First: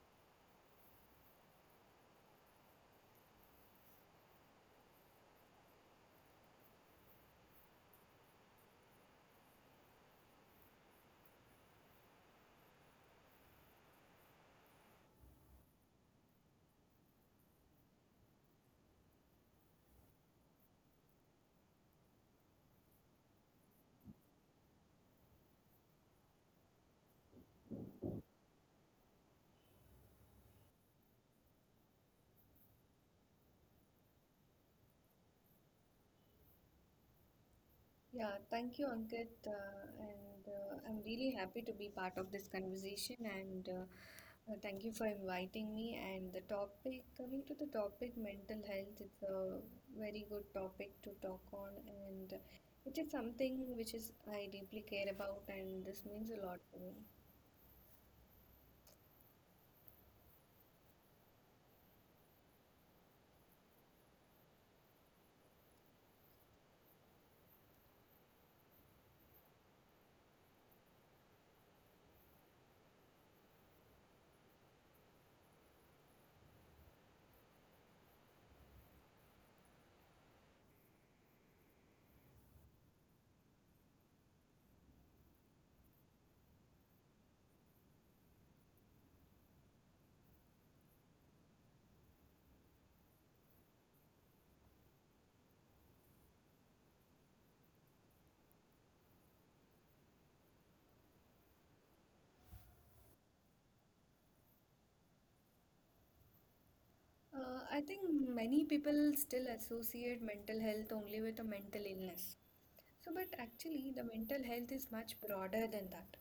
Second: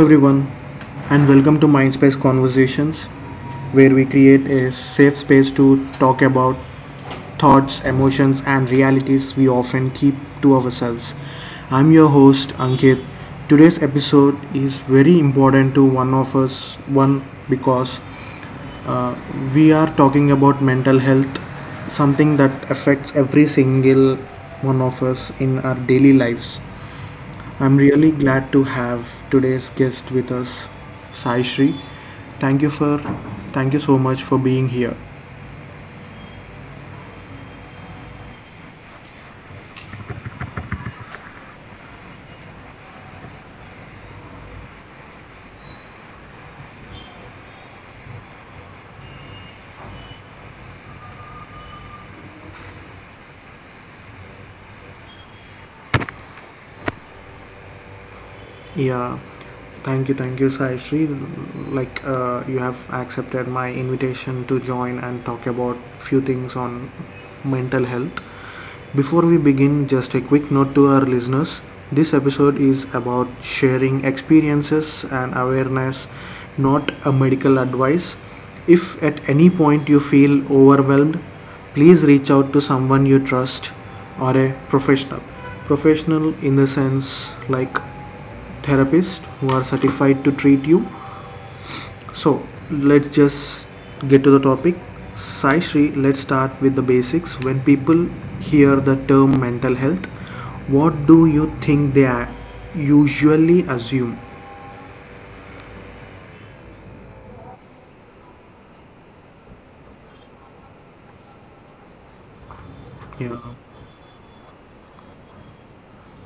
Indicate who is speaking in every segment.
Speaker 1: everyone, and welcome to Mindspace Conversations, where we create a safe space to talk about thoughts, emotions, and realities we often keep to ourselves. I'm your host, Ankit. Today's episode is very important to one of us, one because we are talking about mental health, something that affects every single one of us in our daily lives. I'm really glad to have today's guest with us, Sai Sri. Thank you for, Thank you so much for being here.
Speaker 2: Yeah, thank you, Ankit. And I'm really happy to be part of this conversation. And Thank you for inviting me. And the topic, coming to the topic, mental health, it's a very good topic to talk on. And it is something which is I deeply care about, and this means a lot to me.
Speaker 1: Yeah, thank you, Sai Sri. Like you have accepted my invitation to join and talk about few things on mental health. Before we begin, just a quick note to our listeners. This episode is about sharing experiences and awareness, not a medical advice. If at any point you feel overwhelmed, please reach out to someone you trust or a professional. Professional in the sense like therapist who are certified to treat you, so let's just get to the topic. Sai Shri, let's start with the basics. When people hear the term mental health, what do you think usually assume?
Speaker 2: I think many people still associate mental health only with a mental illness. So, but
Speaker 1: Yeah,
Speaker 2: actually, the mental health is much broader than that.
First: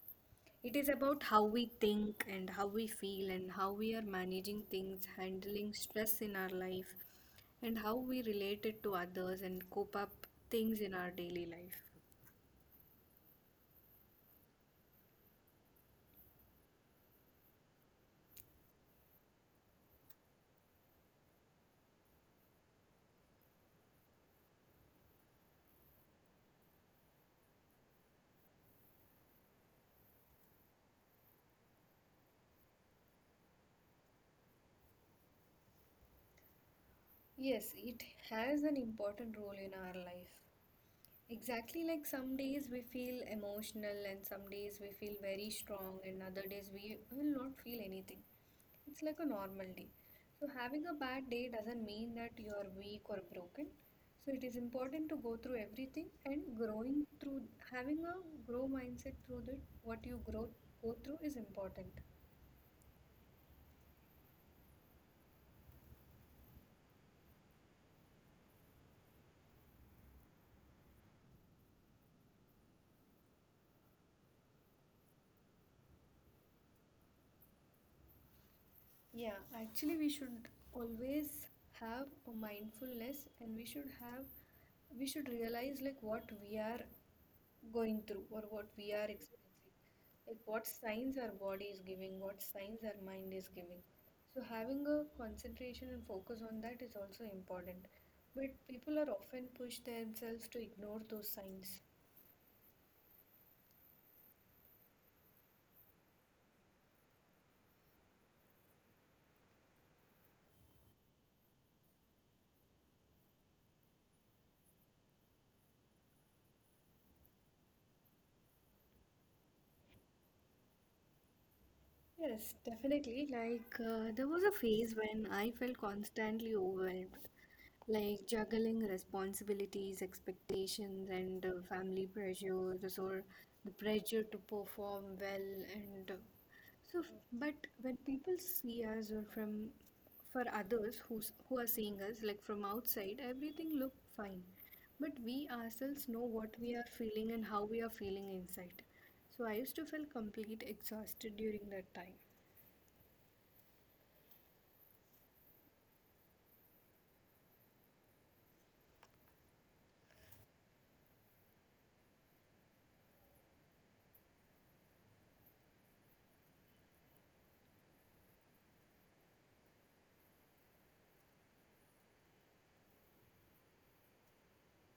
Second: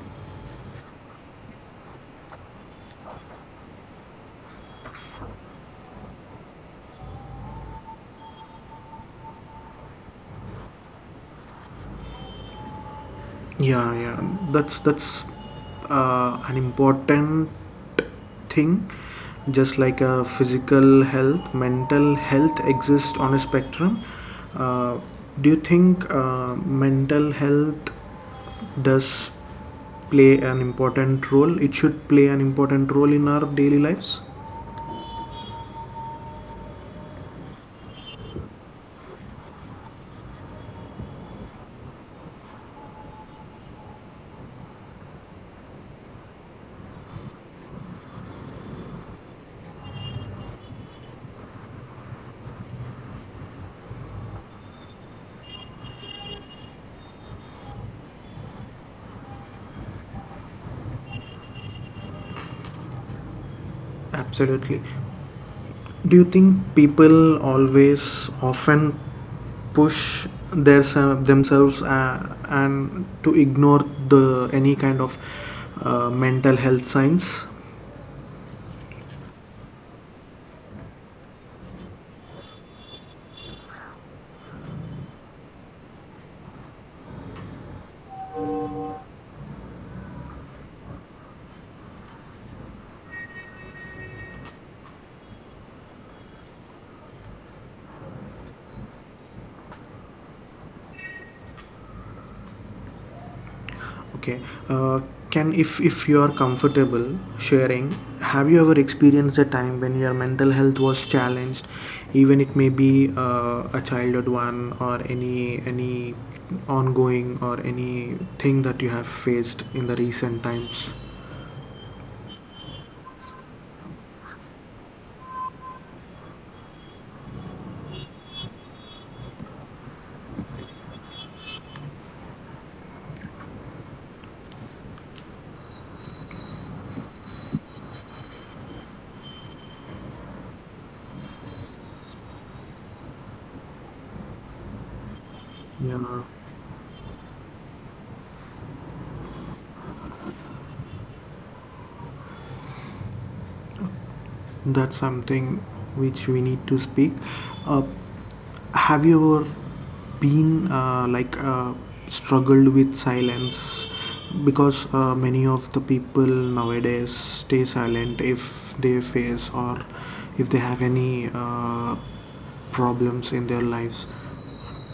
Speaker 2: It is about how we think and how we feel and how we are managing things, handling stress in our life, and how we relate it to others and cope up things in our daily life.
Speaker 1: yeah, yeah. That's an important thing. Just like a physical health, mental health exists on a spectrum. Uh, do you think mental health does play an important role. It should play an important role in our daily lives.
Speaker 2: Yes, it has an important role in our life. Exactly, like some days we feel emotional and some days we feel very strong, and other days we will not feel anything. It's like a normal day. So, having a bad day doesn't mean that you are weak or broken. So, it is important to go through everything and growing through having a grow mindset through that what you grow go through is important.
Speaker 1: Absolutely. Do you think people always often push their themselves and to ignore the any kind of mental health signs?
Speaker 2: Yeah, actually, we should always have a mindfulness and we should have, we should realize like what we are going through or what we are experiencing, like what signs our body is giving, what signs our mind is giving. So, having a concentration and focus on that is also important. But people are often push themselves to ignore those signs.
Speaker 1: Okay. Uh, can if you are comfortable sharing, have you ever experienced a time when your mental health was challenged, even it may be a childhood one or any ongoing or any thing that you have faced in the recent times?
Speaker 2: Yes, definitely. There was a phase when I felt constantly overwhelmed, like juggling responsibilities, expectations, and family pressures, or the pressure to perform well. And uh, so, but when people see us, or from for others who are seeing us, like from outside, everything look fine, but we ourselves
Speaker 1: Yeah,
Speaker 2: know what we are feeling and how we are feeling inside. So I used to feel complete exhausted during that time.
Speaker 1: that's something which we need to speak. Uh, Have you ever been struggled with silence? Because many of the people nowadays stay silent if they face or if they have any problems in their lives.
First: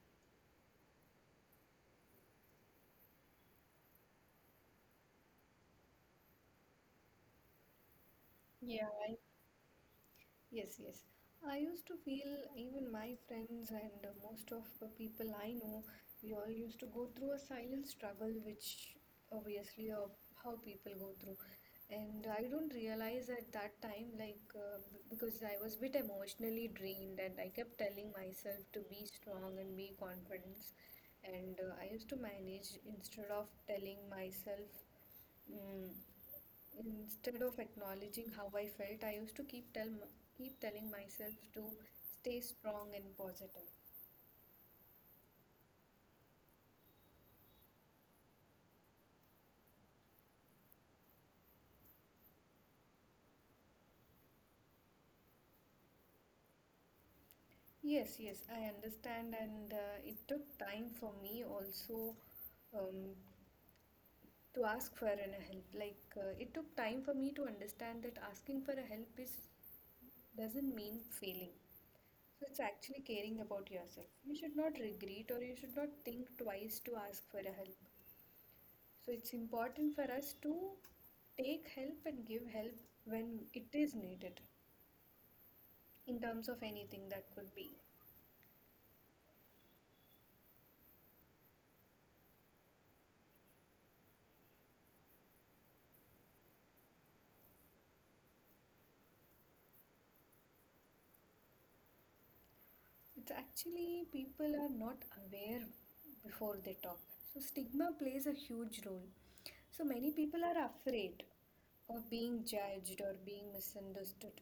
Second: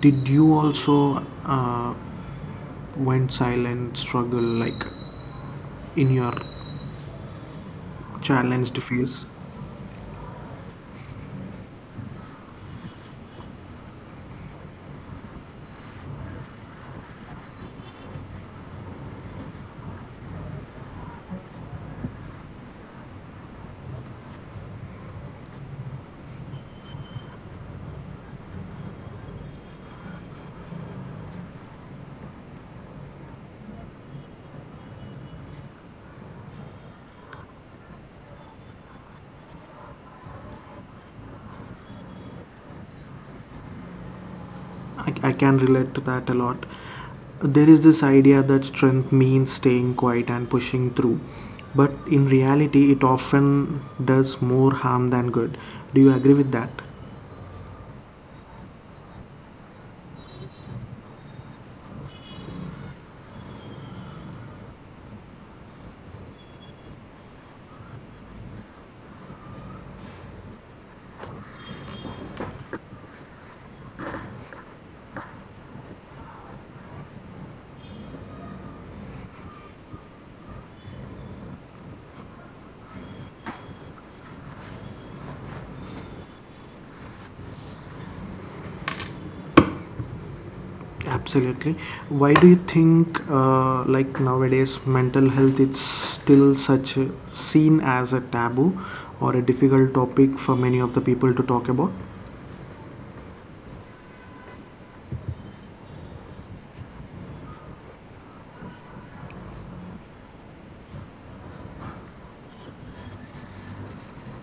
Speaker 1: Did you also went silent struggle like in your challenged
Speaker 2: Yeah, I
Speaker 1: phase?
Speaker 2: Yes, yes. I used to feel even my friends and most of the people I know, we all used to go through a silent struggle, which obviously how people go through. And I don't realize at that time, like, because I was bit emotionally drained and I kept telling myself to be strong and be confident. And I used to manage instead of telling myself. Mm. Instead of acknowledging how I felt, I used to keep telling myself to stay strong and positive.
Speaker 1: I can relate to that a lot. There is this idea that strength means staying quiet and pushing through, but in reality, it often does more harm than good. Do you agree with that?
Speaker 2: Yes, yes, I understand, and it took time for me also um, to ask for an help. It took time for me to understand that asking for a help is doesn't mean failing. So it's actually caring about yourself. You should not regret or you should not think twice to ask for a help. So it's important for us to take help and give help when it is needed in terms of anything that could be.
Speaker 1: Absolutely. Why do you think, like nowadays, mental health is still such seen as a taboo or a difficult topic for many of the people to talk about?
Speaker 2: It's actually people are not aware before they talk. So stigma plays a huge role. So many people are afraid of being judged or being misunderstood.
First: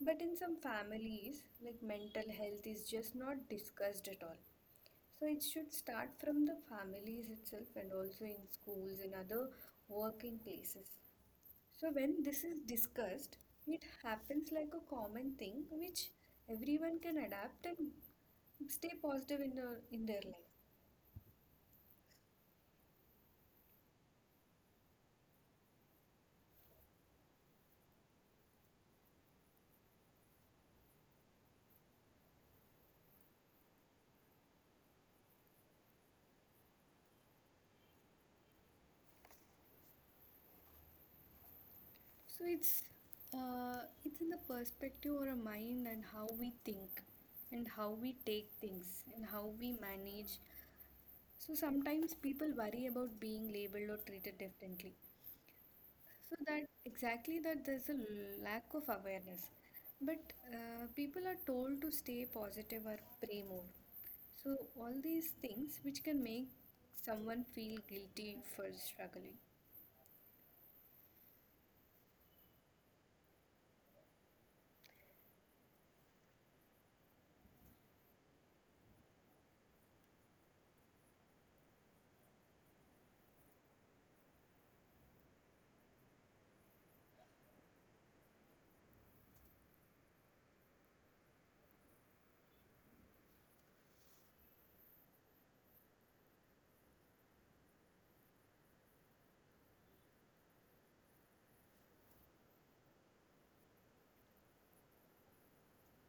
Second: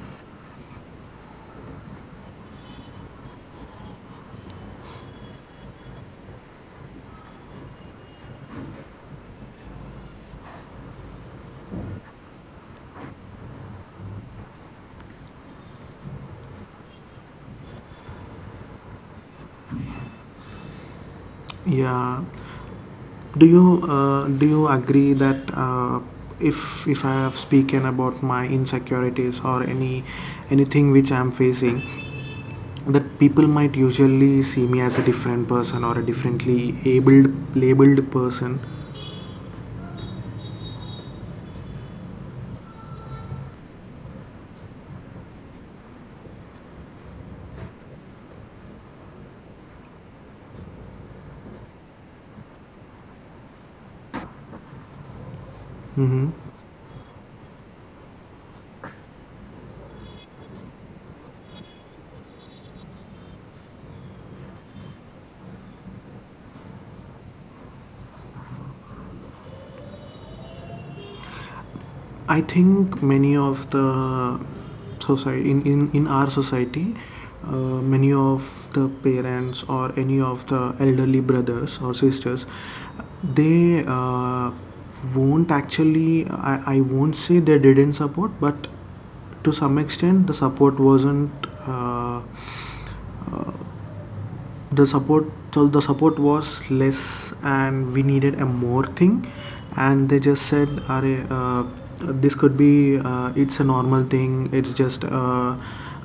Speaker 2: But in some families, like mental health is just not discussed at all. So it should start from the families itself and also in schools and other working places. So when this is discussed, it happens like a common thing which everyone can adapt and stay positive in their life.
Speaker 1: Yeah, do you do you agree that if I have spoken about my insecurities or any anything which I am facing, that people might usually see me as a different person or a differently abled labeled person?
Speaker 2: So it's in the perspective or a mind and how we think and how we take things and how we manage. So sometimes people worry about being labeled or treated differently. So
Speaker 1: Mm-hmm.
Speaker 2: that exactly that there's a lack of awareness. But people are told to stay positive or pray more. So all these things which can make someone feel guilty for struggling.
Speaker 1: I think many of the in our society, uh, many of the parents or any of the elderly brothers or sisters, they won't actually. I won't say they didn't support, but to some extent the support wasn't uh, the support, so the support was less and we needed a more thing, and they just said, uh, this could be it's a normal thing, it's just a,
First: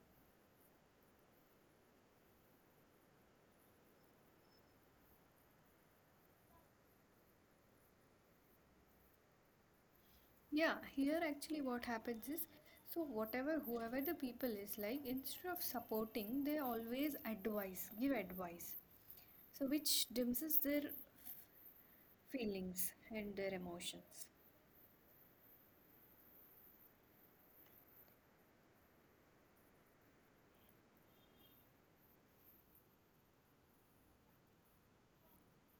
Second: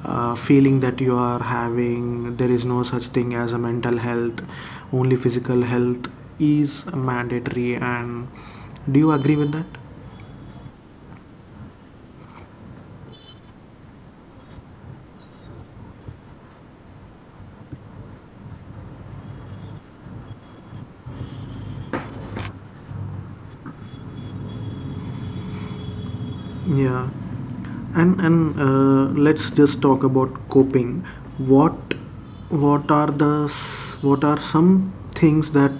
Speaker 1: uh feeling that you are having. There is no such thing as a mental health, only physical health is mandatory. And do you agree with that?
Speaker 2: Yeah, here actually what happens is so whatever whoever the people is like instead of supporting they always advise, give advice. So which diminishes their feelings and their emotions.
Speaker 1: Yeah, and let's just talk about coping. What what are some things that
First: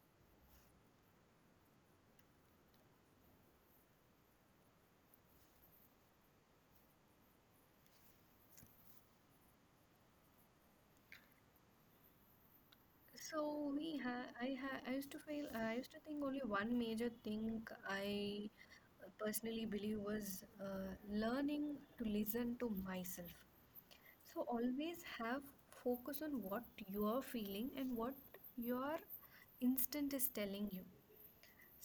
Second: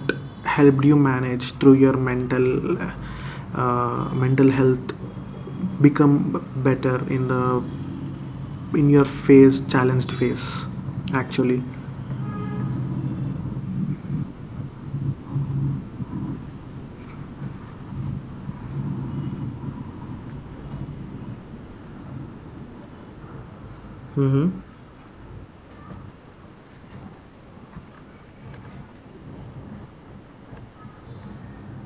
Speaker 1: helped you manage through your mental health become better in your phase challenged phase actually.
Speaker 2: So we ha I used to feel I used to think only one major thing I personally believe was learning to listen to myself. So
Speaker 1: Mm-hmm.
Speaker 2: always have focus on what you are feeling and what your instinct is telling you.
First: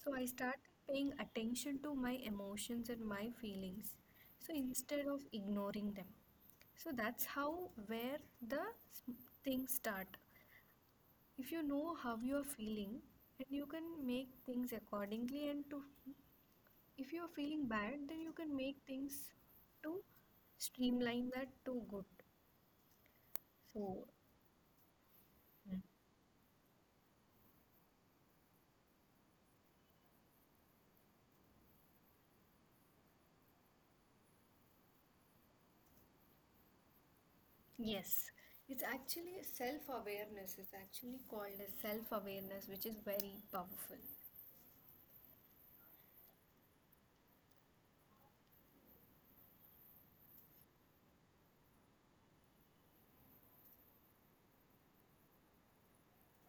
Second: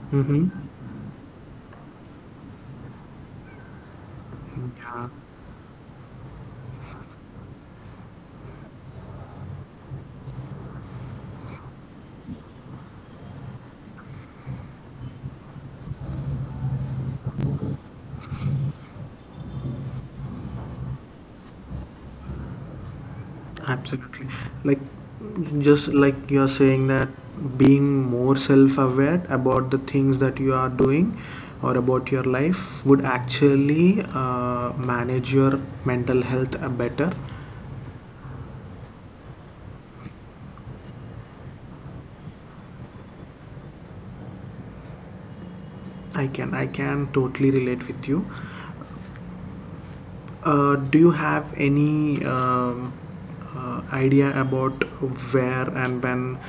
Speaker 2: So I started paying attention to my emotions and my feelings. So instead
Speaker 1: Mm-hmm.
Speaker 2: of ignoring them. So that's how where the s- things start if you know how you are feeling and you can make things accordingly and to if you are feeling bad then you can make things to streamline that to good so.
Speaker 1: Absolutely. Like,
Speaker 2: Mm.
Speaker 1: just like you're saying that being more self aware about the things that you are doing or about your life would actually manage your mental health better.
Speaker 2: Yes, it's actually self awareness, it's actually called as self awareness which is very powerful.
Speaker 1: I can totally relate with you. Do you have any idea about where and when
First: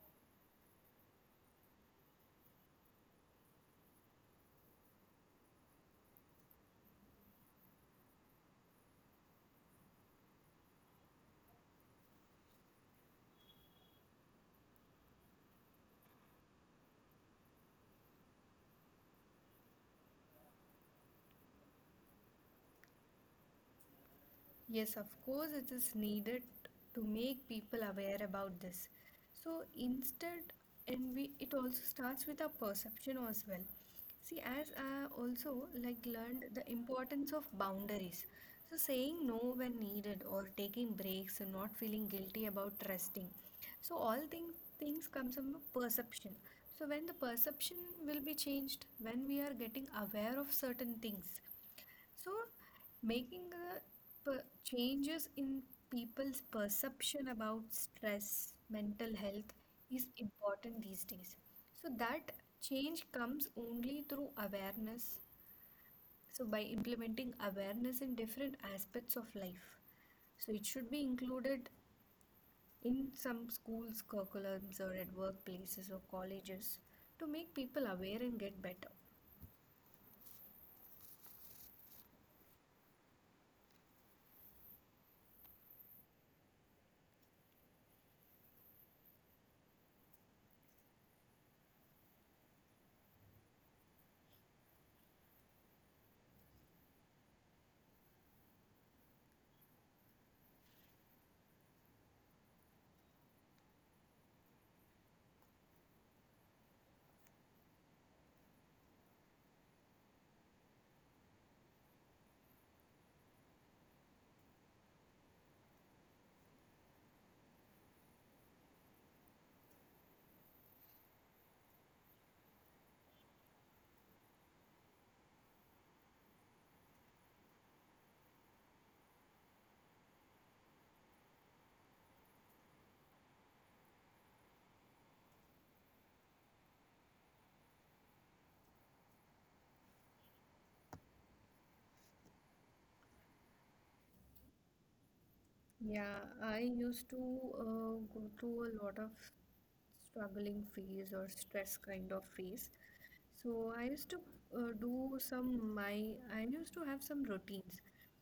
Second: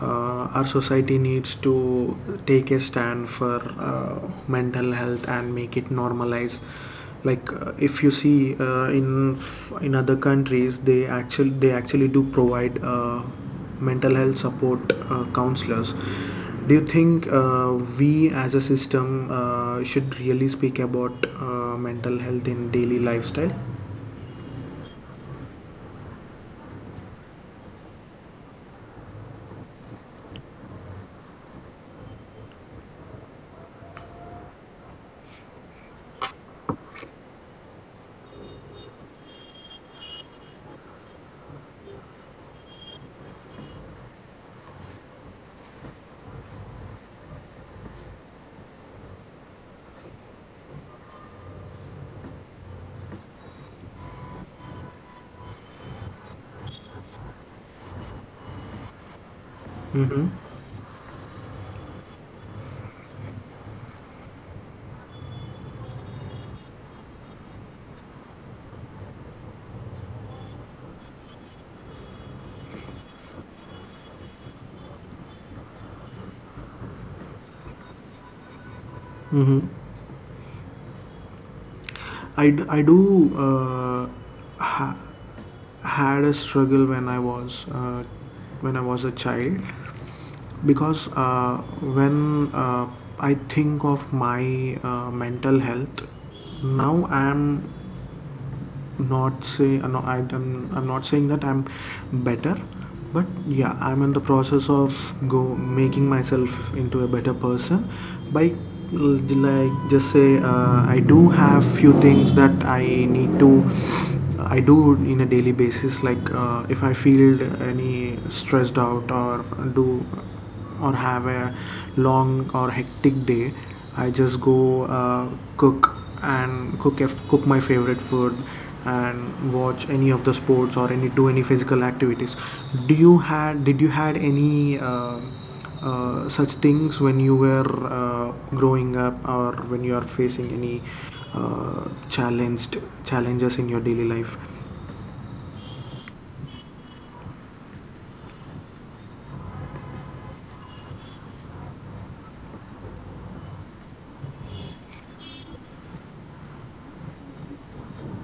Speaker 1: our society needs to take a stand for mental health and make it normalize? Like if you see in other countries, they actually do provide mental health support counselors. Do you think we as a system should really speak about mental health in daily lifestyle?
Speaker 2: Yes, of course, it is needed to make people aware about this. So instead, and we it also starts with our perception as well. See, as I also like learned the importance of boundaries. So saying no when needed or taking breaks and not feeling guilty about resting. So things comes from a perception. So when the perception will be changed, when we are getting aware of certain things, so, making a changes in people's perception about stress, mental health is
Speaker 1: Mm-hmm.
Speaker 2: important these days. So, that change comes only through awareness. So, by implementing awareness in different aspects of life. So, it should be included in some schools' curriculums or at workplaces or colleges to make people aware and get better.
Speaker 1: Mm-hmm. I do ha- had a struggle when I was a child, because when I think of my mental health, now I am not say I, I'm not saying that I'm better, but yeah, I'm in the process of go making myself into a better person by, like, just say I do have few things that I need to I do in a daily basis. Like if I feel any stressed out or do or have a long or hectic day, I just go cook and cook my favorite food and watch any of the sports or any do any physical activities. Do you had, did you had any such things when you were growing up or when you are facing any challenged challenges in your daily life?
Speaker 2: Yeah, I used to go to a lot of struggling phase or stress kind of phase. So I used to do some my I used to have some routines.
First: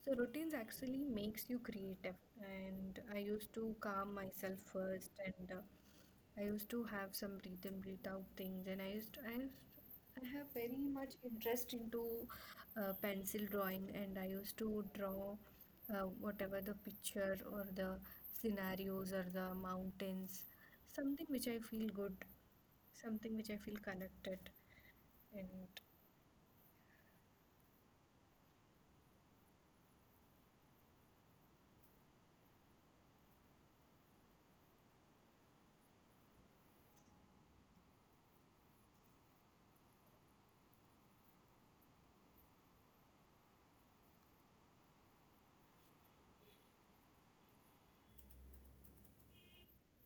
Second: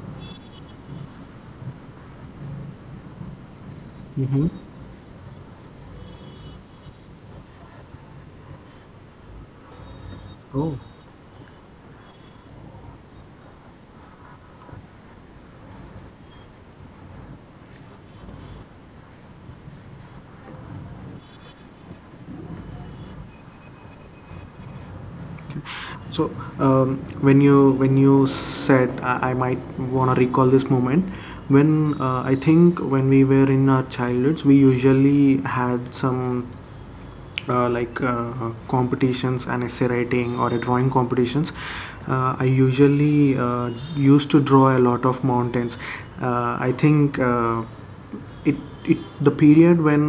Speaker 2: So routines actually makes you creative, and I used to calm
Speaker 1: Mm-hmm.
Speaker 2: myself first, and I used to have some breathe in breathe out things, and I have very
Speaker 1: Oh.
Speaker 2: much interest into pencil drawing, and I used to draw whatever the picture or the scenarios or the mountains, something which I feel good, something which I feel connected and.
Speaker 1: So when you, when you said, I might want to recall this moment. When I think when we were in our childhoods, we usually had some uh, like uh, competitions and essay writing or a drawing competitions. I usually used to draw a lot of mountains. I think it, it, the period when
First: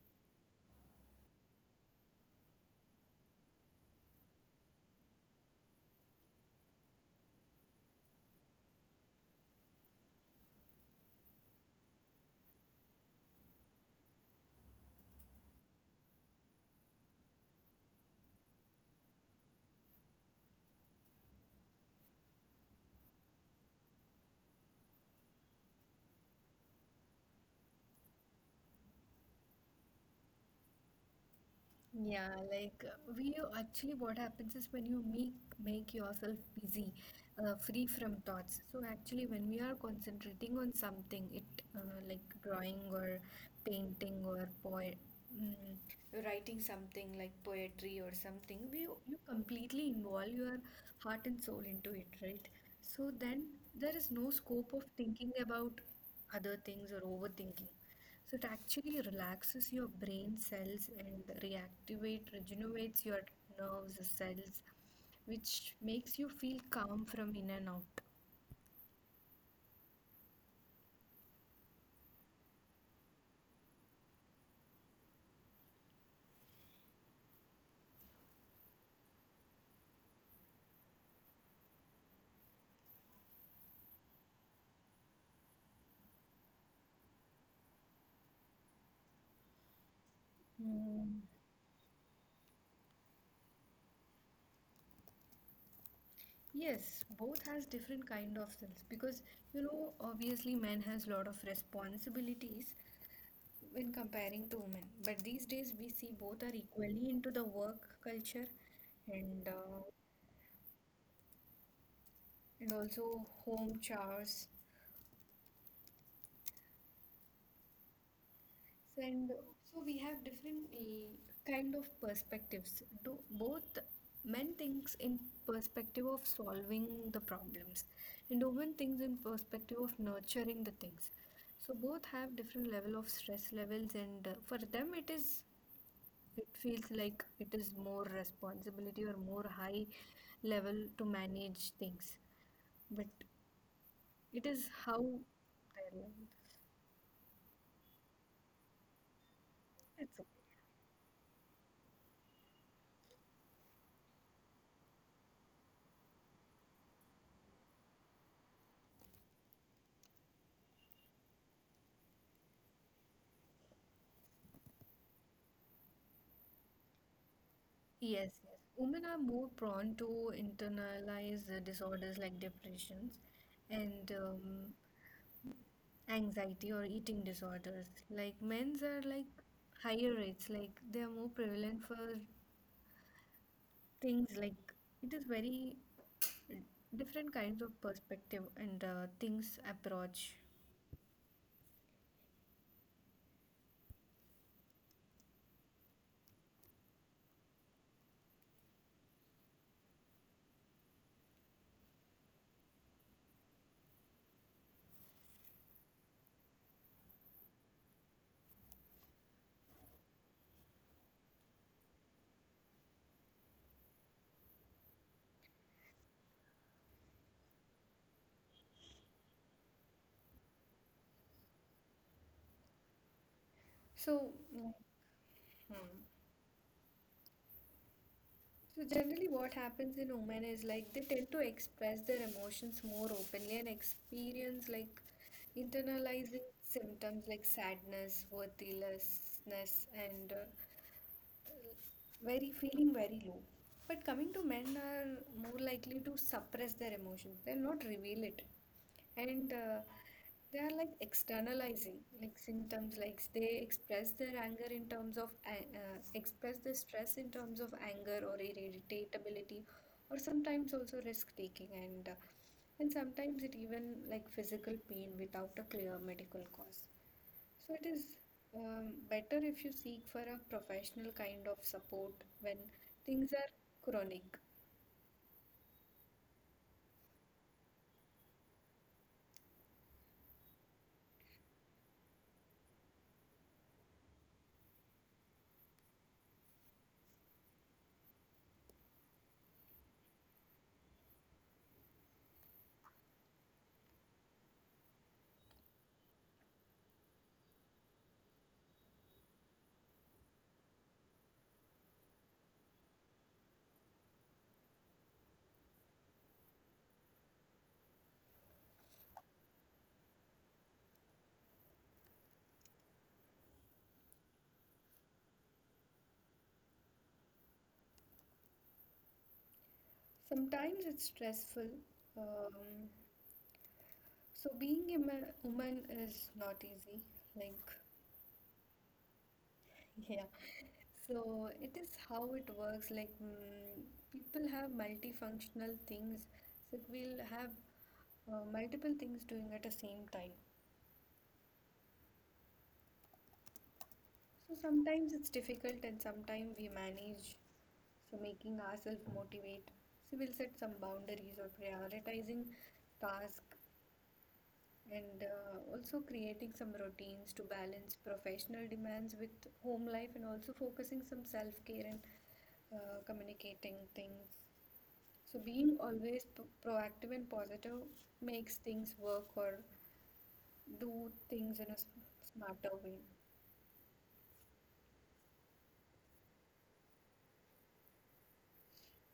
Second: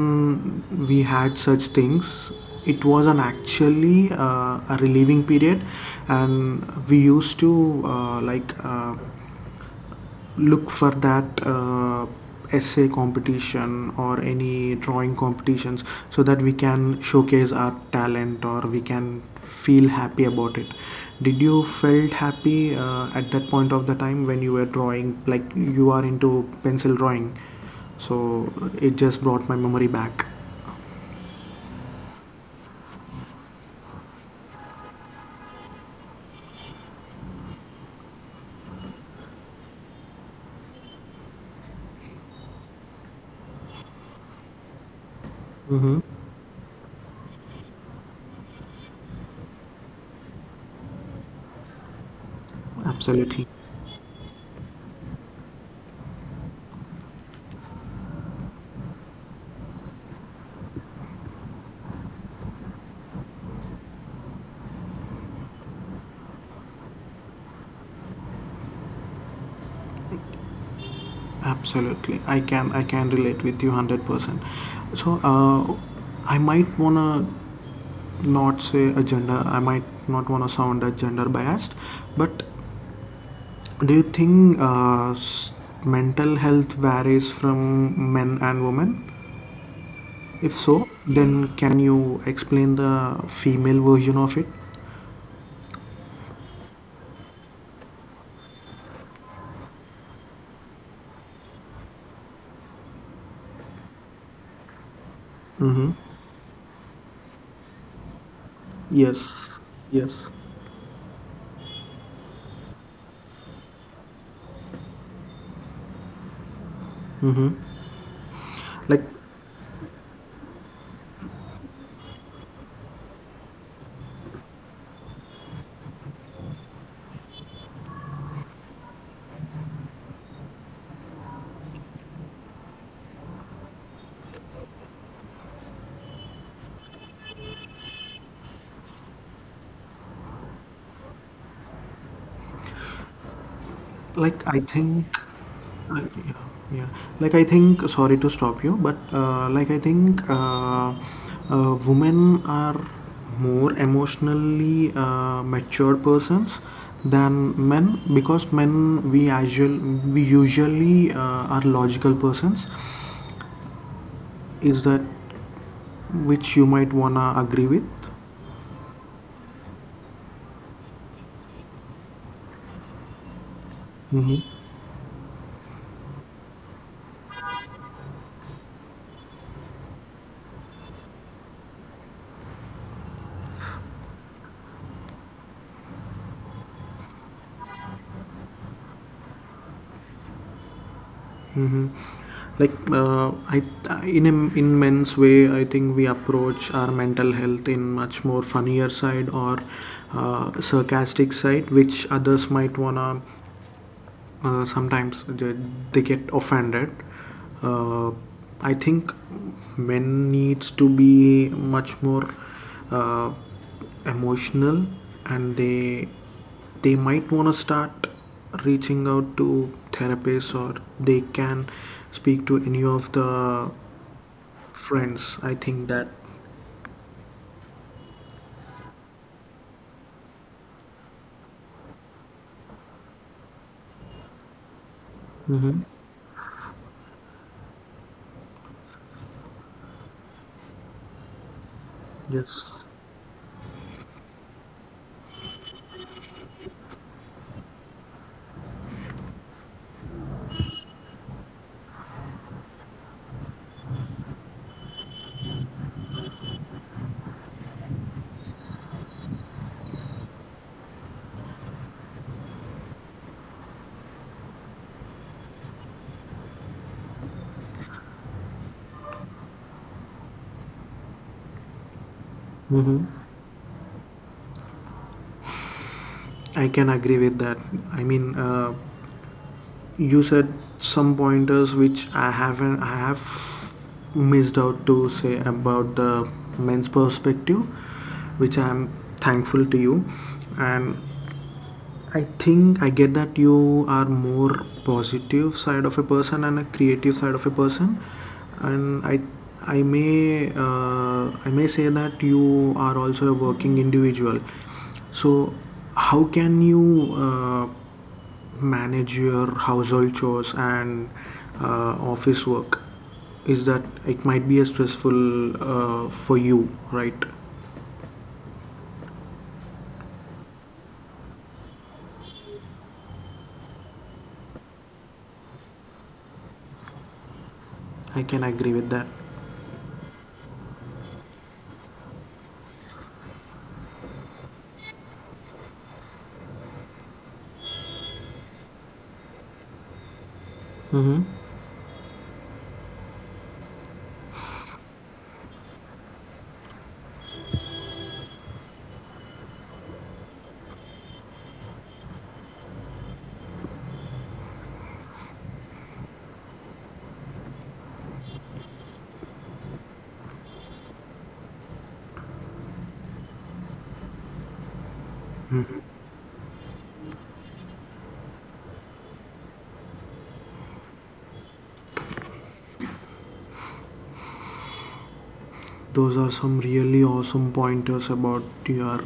Speaker 1: we had such things, it was an actually a relieving period, and we used to, look for that essay competition or any drawing competitions, so that we can showcase our talent or we can feel happy about it. Did you felt happy at that point of the time when you were drawing, like you are into pencil drawing? So it just brought my memory back.
Speaker 2: We actually what happens is when you make yourself busy, free from thoughts. So actually, when we are concentrating on something, it uh, like drawing or painting or
Speaker 1: Mm-hmm.
Speaker 2: writing something like poetry or something, we you completely involve your heart and soul into it, right? So then
Speaker 1: Absolutely,
Speaker 2: there is no scope of thinking about other things or overthinking. So it actually relaxes your brain cells and reactivate, regenerates your nerves cells, which makes you feel calm from in and out.
Speaker 1: absolutely. I can relate with you 100%. So I might wanna not say a gender, I might not want to sound a gender biased, but do you think mental health varies from men and women? If so,
Speaker 2: Hmm.
Speaker 1: then can you explain the female version of it?
Speaker 2: Yes, both has different kind of cells because you know obviously man has lot of responsibilities when comparing to women. But these days we
Speaker 1: Mm-hmm.
Speaker 2: see both are equally into the work culture and
Speaker 1: Yes,
Speaker 2: uh,
Speaker 1: yes.
Speaker 2: and also home chores.
Speaker 1: Mm-hmm. Like.
Speaker 2: And so we have different kind of perspectives. Do both men thinks in perspective of solving the problems, and women thinks in perspective of nurturing the things. So both have different level of stress levels, and for them it is it feels like it is more responsibility or more high level to manage things, but it
Speaker 1: Like I
Speaker 2: is how
Speaker 1: think,
Speaker 2: their
Speaker 1: uh,
Speaker 2: level.
Speaker 1: yeah, yeah. Like I think. Sorry to stop you, but
Speaker 2: It's okay.
Speaker 1: women are more emotionally mature persons than men, because men we usually are logical persons. Is that which you might wanna agree with?
Speaker 2: Yes, yes. Women are more prone to internalize disorders like depressions and anxiety or eating disorders. Like men's are like higher rates, like they are more prevalent for things like it is very different kinds of perspective and things approach.
Speaker 1: Hmm. Like in a, in men's way, I think we approach our mental health in much more funnier side or sarcastic side, which others might wanna, uh, sometimes they, they get offended. Uh, I think men needs to be much more uh, emotional, and they might want to start reaching out to therapists, or they can speak to any of the
Speaker 2: So, mm,
Speaker 1: friends. I think
Speaker 2: hmm.
Speaker 1: that.
Speaker 2: So generally what happens in women is like they tend to express their emotions more openly and experience like internalizing symptoms like sadness, worthlessness and very
Speaker 1: Yes.
Speaker 2: feeling very low. But coming to men are more likely to suppress their emotions. They'll not reveal it. And They are like externalizing like symptoms like they express their anger in terms of express their stress in terms of anger or irritability or sometimes also risk taking and sometimes it even like physical pain without a clear medical cause, so it is better if you seek for a professional kind of support when
Speaker 1: Hmm.
Speaker 2: things are chronic.
Speaker 1: I can agree with that. I mean, uh, you said some pointers which I haven't I have missed out to say about the men's perspective, which I am thankful to you. And I think I get that you are more positive side of a person and a creative side of a person. And I may say that you are also a working individual. So how can you uh, manage your household chores and office work? Is that it might be a stressful for you, right?
Speaker 2: Sometimes it's stressful. Um, so being a woman is not easy. Like,
Speaker 1: I can agree with that.
Speaker 2: yeah. So it is how it works. People have multifunctional things. So we'll have multiple things doing at the same time.
Speaker 1: Mm-hmm.
Speaker 2: So sometimes it's difficult and sometimes we manage. So, making ourselves motivate. So, we'll set some boundaries or prioritizing tasks and also creating some routines to balance professional demands with home life and also focusing some self care and communicating things. So, being always proactive and positive makes things work or do things in a smarter way.
Speaker 1: Those are some really awesome pointers about your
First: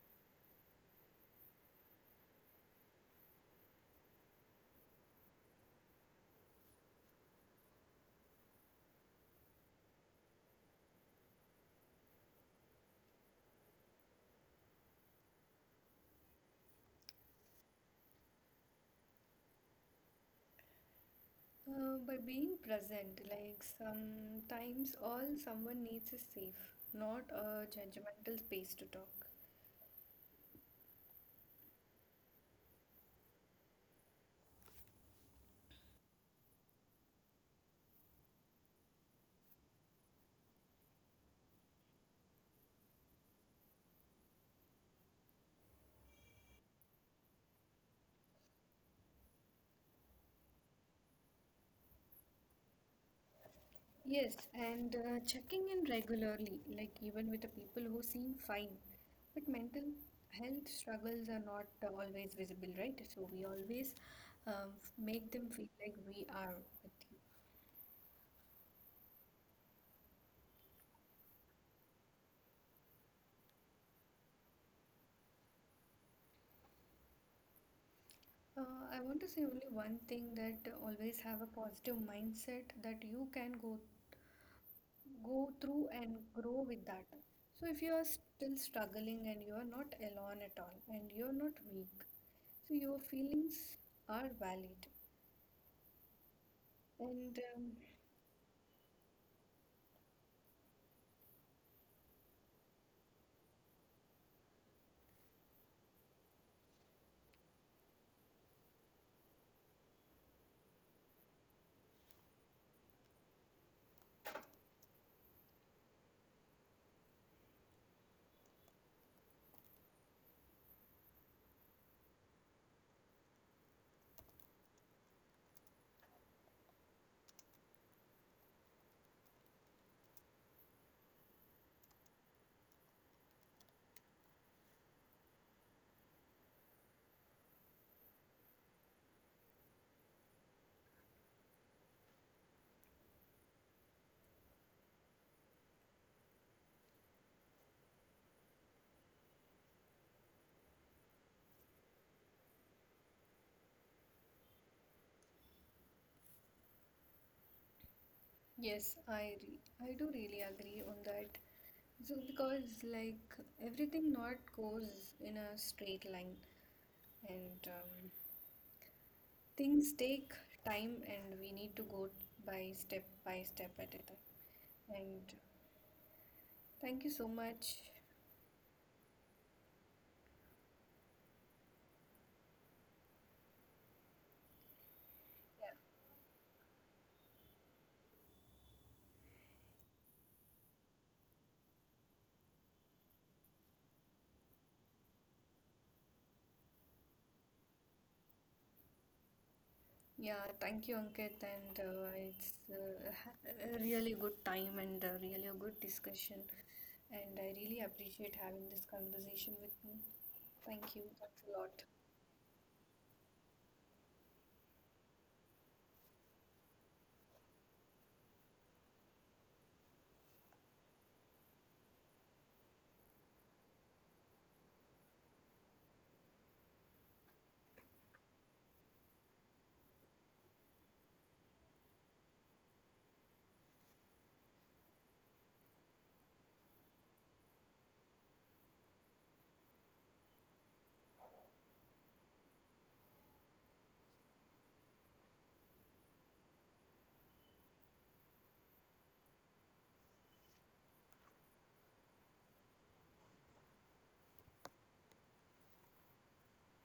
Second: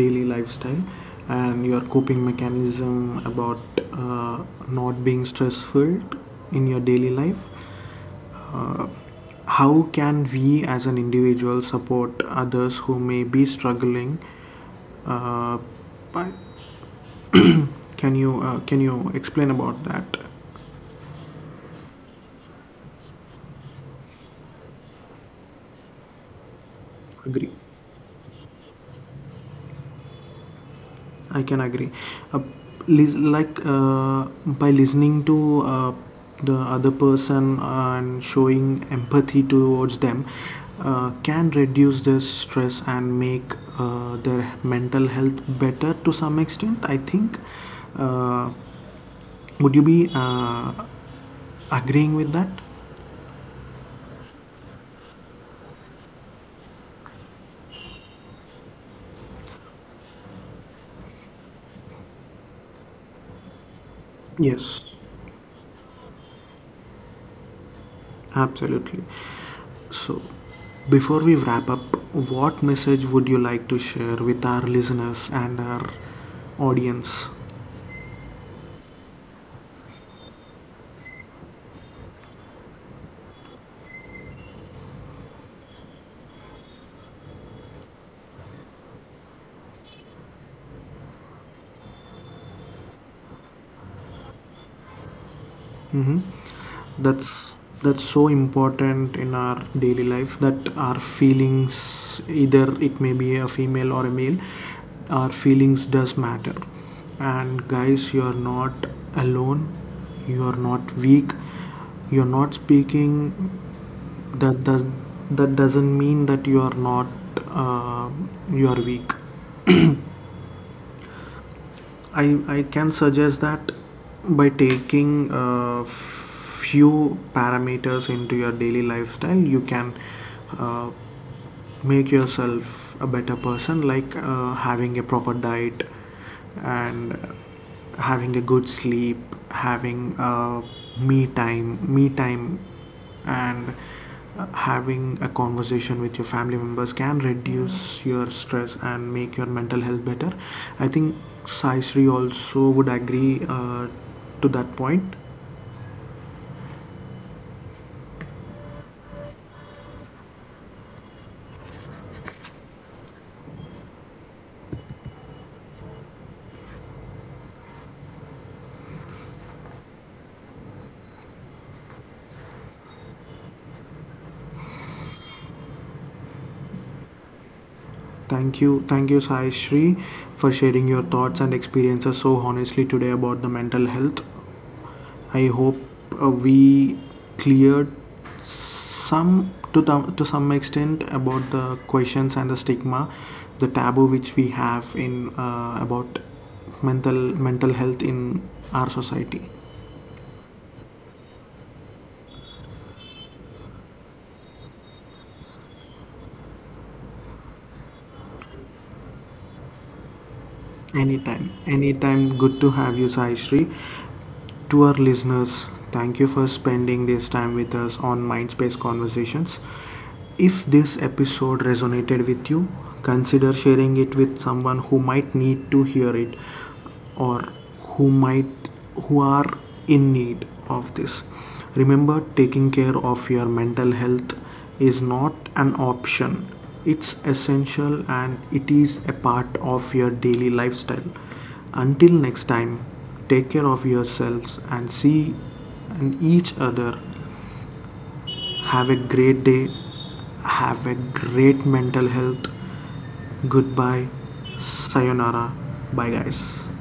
Speaker 1: daily lifestyle and your coping mechanism about not being stressful in your daily life. uh, how can we as an individual support others who may be struggling? Uh, but can you uh, can you explain about that?
Speaker 2: By being present, like sometimes all someone needs is safe, not
Speaker 1: Agree,
Speaker 2: a judgmental space to talk.
Speaker 1: I can agree. uh, like by listening to the other person and showing empathy towards them can reduce their stress and make their mental health better to some extent, I think. uh, Would you be agreeing with that?
Speaker 2: Yes, and checking in regularly, like even with the people who seem fine. But mental health struggles are not always visible, right? So we always um,
Speaker 1: Yes,
Speaker 2: make them feel like we are with you.
Speaker 1: absolutely. So, before we wrap up, what message would you like to share with our listeners and our audience?
Speaker 2: I want to say only one thing that always have a positive mindset that you can go through and grow with that. So if you are still struggling and you are not alone at all and you are not weak, so your feelings are valid.
Speaker 1: Mm-hmm.
Speaker 2: And
Speaker 1: that's that's so important in our daily life. That our feelings, either it may be a female or a male, our feelings does matter. And guys, you are not alone, you are not weak. You're not speaking that does That doesn't mean that you are not uh, you are weak. I can suggest that by taking a few parameters into your daily lifestyle you can uh, make yourself a better person. Like having a proper diet, and having a good sleep, having a me time, and having a conversation with your family members can reduce your stress and make your mental health better, I think. Sai Sri also would agree to that point.
Speaker 2: Yes, I do really agree on that. So because like everything not goes in a straight line, and things take time, and we need to go by step at a time. And thank you so much.
Speaker 1: Thank you, thank you, Sai Sri, for sharing your thoughts and experiences so honestly today about the mental health. I
Speaker 2: Yeah.
Speaker 1: hope we cleared some, to some extent, about the questions and the stigma, the taboo which we have in about mental health in our society.
Speaker 2: Yeah, thank you, Ankit, and a really good time and really a good discussion. And I really appreciate having this conversation with me. Thank you. Thanks
Speaker 1: Anytime,
Speaker 2: a lot.
Speaker 1: anytime. Good to have you, Sai. To our listeners, thank you for spending this time with us on Mindspace Conversations. If this episode resonated with you, consider sharing it with someone who might need to hear it, or who might, who are in need of this. Remember, taking care of your mental health is not an option. It's essential, and it is a part of your daily lifestyle. Until next time, take care of yourselves and see and each other. Have a great day. Have a great mental health. Goodbye. Sayonara. Bye, guys.